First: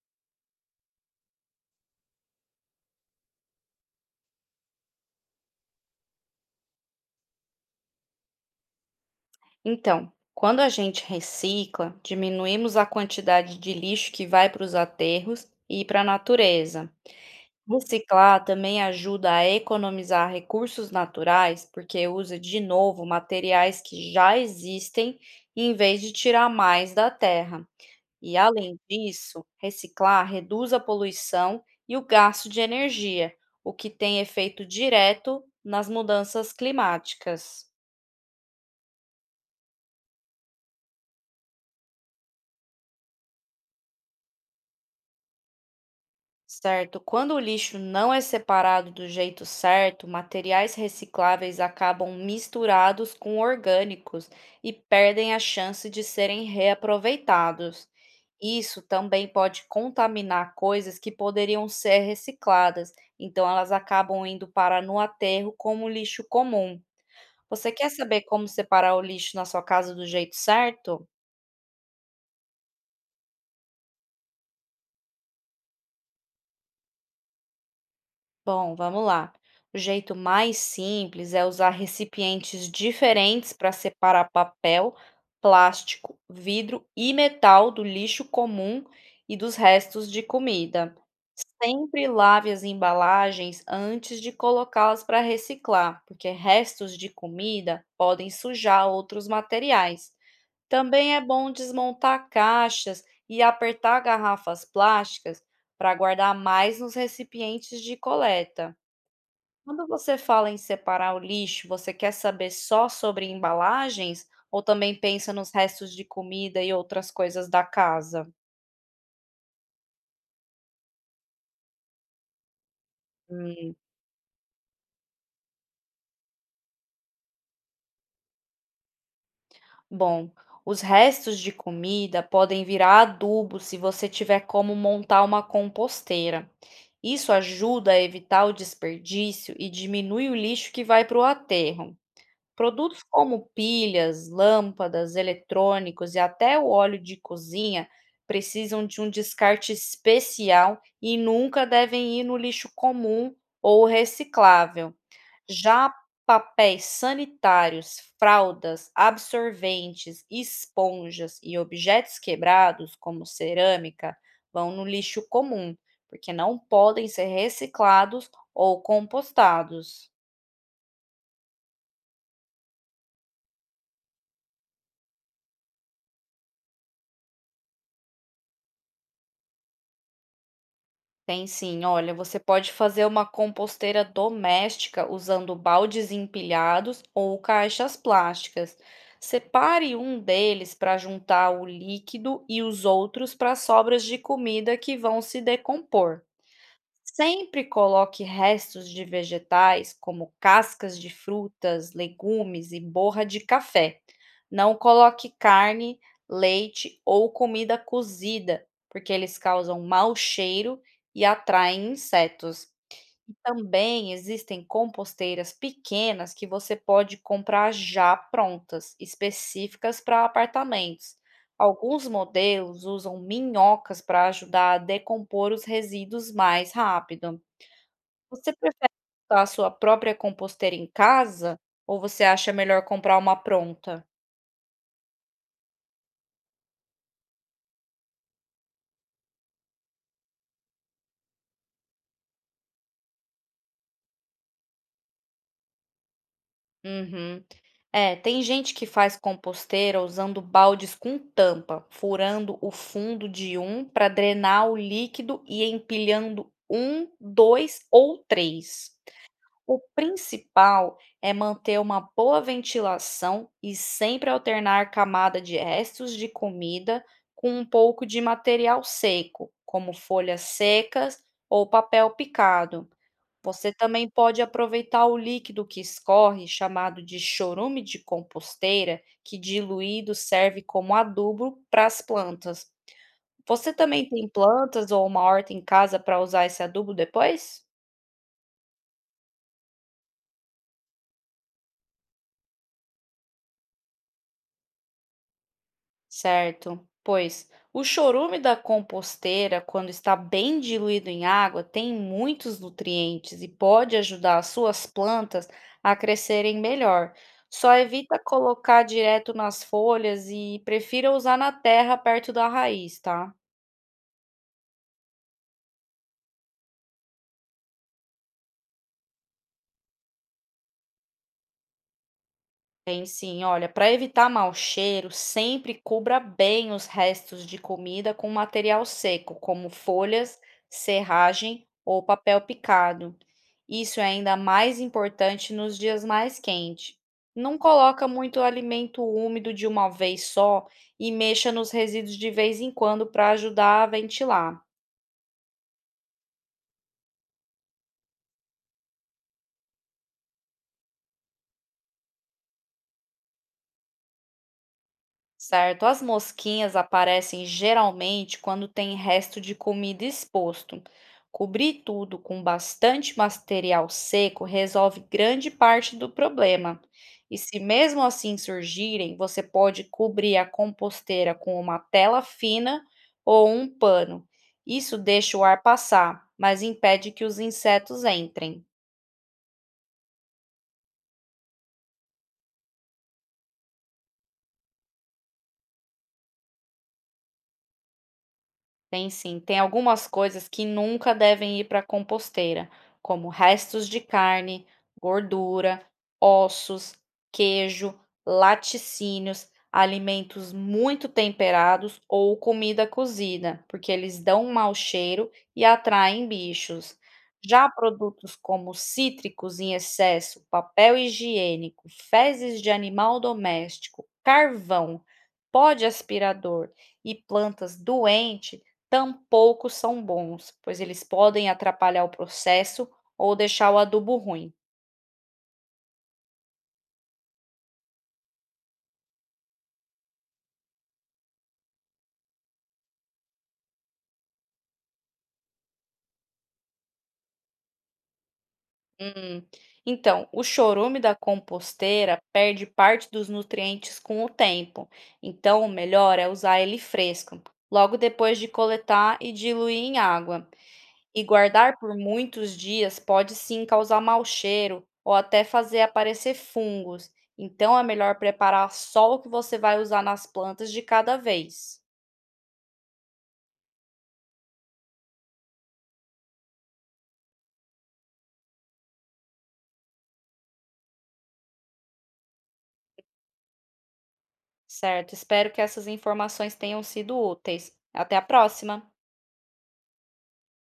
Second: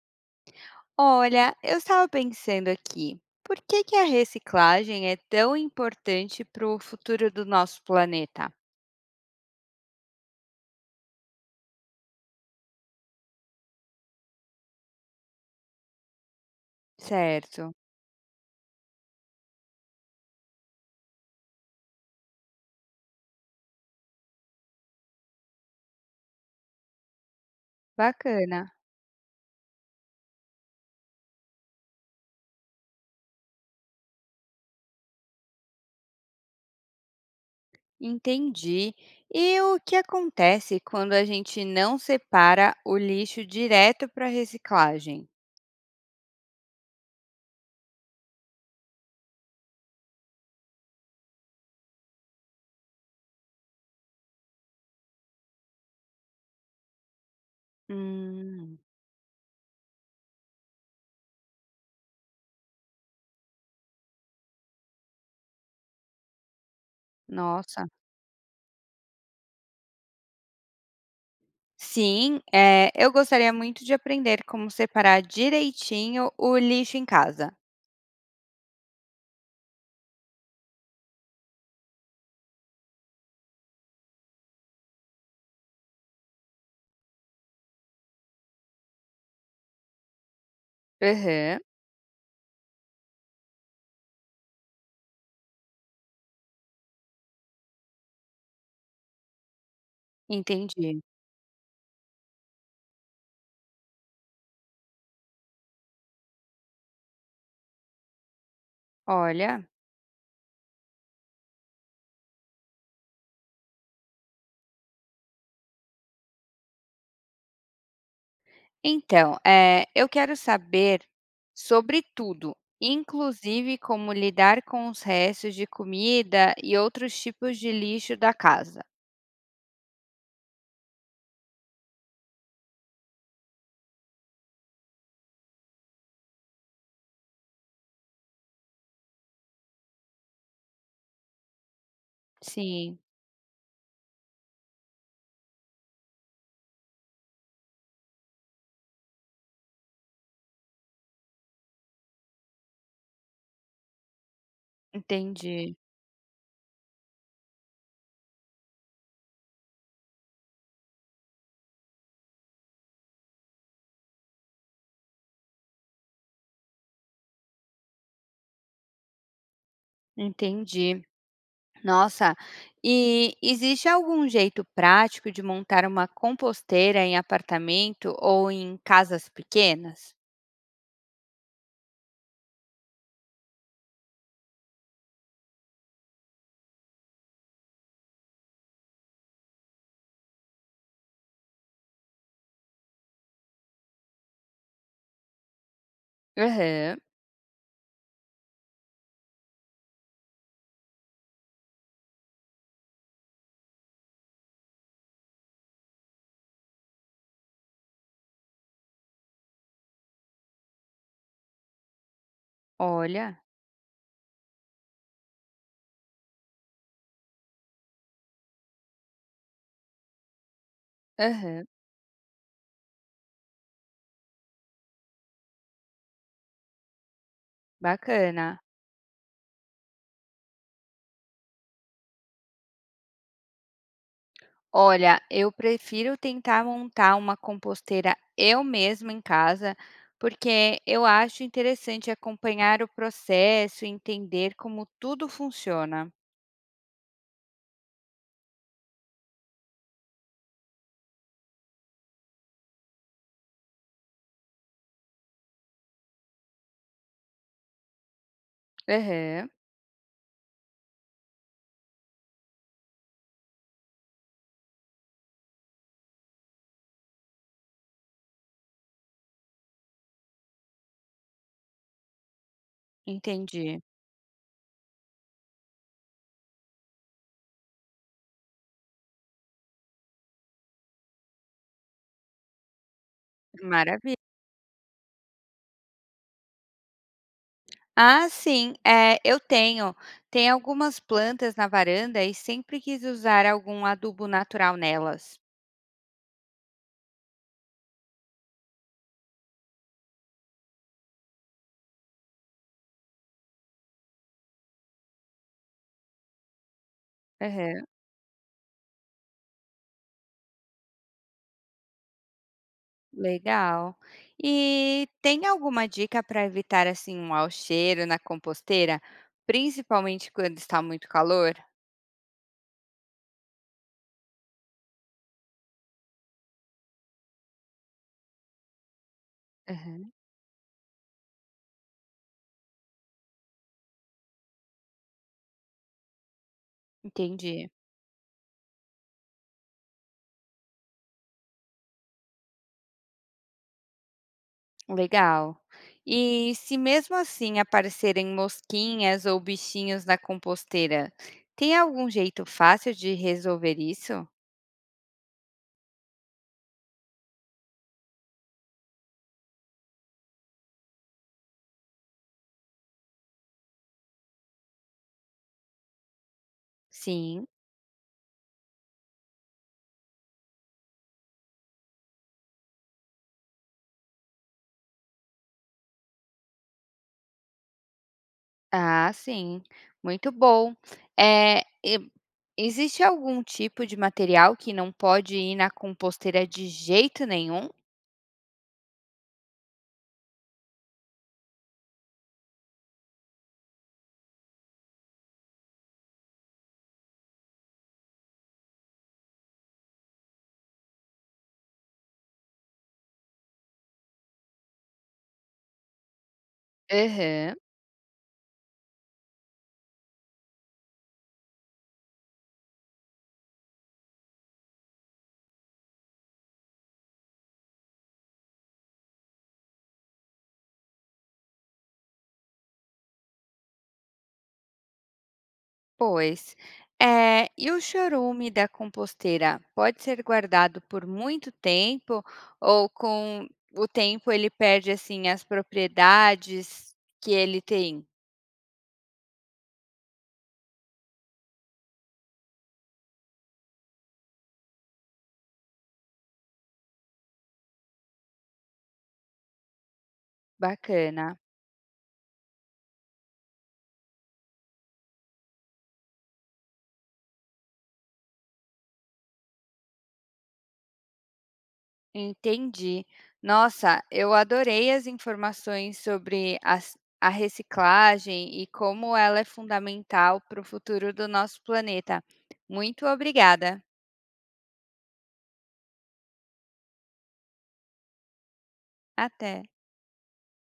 Olha, eu estava pensando aqui, por que que a reciclagem é tão importante para o futuro do nosso planeta? Então, quando a gente recicla, diminuímos a quantidade de lixo que vai para os aterros e para a natureza. Certo, Reciclar também ajuda a economizar recursos naturais, porque usa de novo materiais que já existem em vez de tirar mais da terra. E bacana, além disso, reciclar reduz a poluição e o gasto de energia, o que tem efeito direto nas mudanças climáticas. entendi. E o que acontece quando a gente não separa o lixo direto para reciclagem? Certo. Quando o lixo não é separado do jeito certo, materiais recicláveis acabam misturados com orgânicos e perdem a chance de serem reaproveitados. Hum, Isso também pode contaminar coisas que poderiam ser recicladas, então elas acabam indo para no aterro como lixo comum. Você nossa. quer saber como separar o lixo na sua casa do jeito certo? Sim, eu gostaria muito de aprender como separar direitinho o lixo em casa. Bom, vamos lá. O jeito mais simples é usar recipientes diferentes para separar papel, plástico, vidro e metal do lixo comum e dos restos de comida. Aham, Sempre lave as embalagens antes de colocá-las para reciclar, porque restos de comida podem sujar outros materiais. entendi. Também é bom desmontar caixas e apertar garrafas plásticas para guardar mais nos recipientes de coleta. Olha. Quando você fala em separar o lixo, você quer saber só sobre embalagens ou também pensa nos restos de comida e outras coisas da casa? Então, eu quero saber sobre tudo, Hum, inclusive como lidar com os restos de comida e outros tipos de lixo da casa. bom, os restos de comida podem virar adubo se você tiver como montar uma composteira. Isso ajuda a evitar o desperdício e diminui o lixo que vai para o aterro. Sim, Produtos como pilhas, lâmpadas, eletrônicos e até o óleo de cozinha precisam de um descarte especial e nunca devem ir no lixo comum ou reciclável. entendi, Já papéis sanitários, fraldas, absorventes, esponjas e objetos quebrados, como cerâmica, vão no lixo comum, porque não podem ser reciclados ou compostados. entendi. Nossa, e existe algum jeito prático de montar uma composteira em apartamento ou em casas pequenas? Tem sim. Olha, você pode fazer uma composteira doméstica usando baldes empilhados ou caixas plásticas. Separe um deles para juntar o líquido e os outros para sobras de comida que vão se decompor. Aham, Sempre coloque restos de vegetais, como cascas de frutas, legumes e borra de café. Não coloque carne, leite ou comida cozida, porque eles causam mau cheiro e atraem insetos. E olha, também existem composteiras pequenas que você pode comprar já prontas, específicas para apartamentos. aham, Alguns modelos usam minhocas para ajudar a decompor os resíduos mais rápido. Você bacana. prefere usar a sua própria composteira em casa ou você acha melhor comprar uma pronta? Olha, eu prefiro tentar montar uma composteira eu mesma em casa, porque eu acho interessante acompanhar o processo e entender como tudo funciona. Uhum. É, tem gente que faz composteira usando baldes com tampa, furando o fundo de um para drenar o líquido e empilhando um, dois ou três. Aham, O principal é manter uma boa ventilação e sempre alternar camada de restos de comida com um pouco de material seco, como folhas secas ou papel picado. Você entendi. também pode aproveitar o líquido que escorre, chamado de chorume de composteira, que diluído serve como adubo para as plantas. Você também Maravilha. tem plantas ou uma horta em casa para usar esse adubo depois? Ah, eu tenho. Tem algumas plantas na varanda e sempre quis usar algum adubo natural nelas. Certo. Pois o chorume da composteira, quando está bem diluído em água, tem muitos nutrientes e pode ajudar as suas plantas a crescerem melhor. Só evita colocar direto nas folhas e prefira usar na terra perto da raiz, tá? Legal. E tem alguma dica para evitar assim um mau cheiro na composteira, principalmente quando está muito calor? Tem sim. Olha, para evitar mau cheiro, sempre cubra bem os restos de comida com material seco, como Aham. folhas, serragem ou papel picado. Isso é ainda mais importante nos dias mais quentes. Não Entendi. coloca muito alimento úmido de uma vez só e mexa nos resíduos de vez em quando para ajudar a ventilar. Legal. E se mesmo assim aparecerem mosquinhas ou bichinhos na composteira, tem algum jeito fácil de resolver isso? Certo, as mosquinhas aparecem geralmente quando tem resto de comida exposto. Cobrir tudo com bastante material seco resolve grande parte do problema. E Sim. se mesmo assim surgirem, você pode cobrir a composteira com uma tela fina ou um pano. Isso deixa o ar passar, mas impede que os insetos entrem. Ah, sim. Muito bom. É, e- existe algum tipo de material que não pode ir na composteira de jeito nenhum? Tem sim, tem algumas coisas que nunca devem ir para a composteira, como restos de carne, gordura, ossos, queijo, laticínios, alimentos muito temperados ou comida cozida, porque eles dão um mau cheiro e atraem bichos. Aham, Já produtos como cítricos em excesso, papel higiênico, fezes de animal doméstico, carvão, pó de aspirador e plantas doentes tampouco são bons, pois eles podem atrapalhar o processo ou deixar o adubo ruim. pois. E o chorume da composteira pode ser guardado por muito tempo ou com o tempo ele perde assim as propriedades que ele tem? Hum. Então, o chorume da composteira perde parte dos nutrientes com o tempo, então o melhor é usar ele fresco, logo depois de coletar e diluir em água. E Bacana, guardar por muitos dias pode sim causar mau cheiro ou até fazer aparecer fungos, então é melhor preparar só o que você vai usar nas plantas de cada vez. entendi. Nossa, eu adorei as informações sobre a reciclagem e como ela é fundamental para o futuro do nosso planeta. Muito obrigada. Certo, espero que essas informações tenham sido úteis. Até a próxima! Até.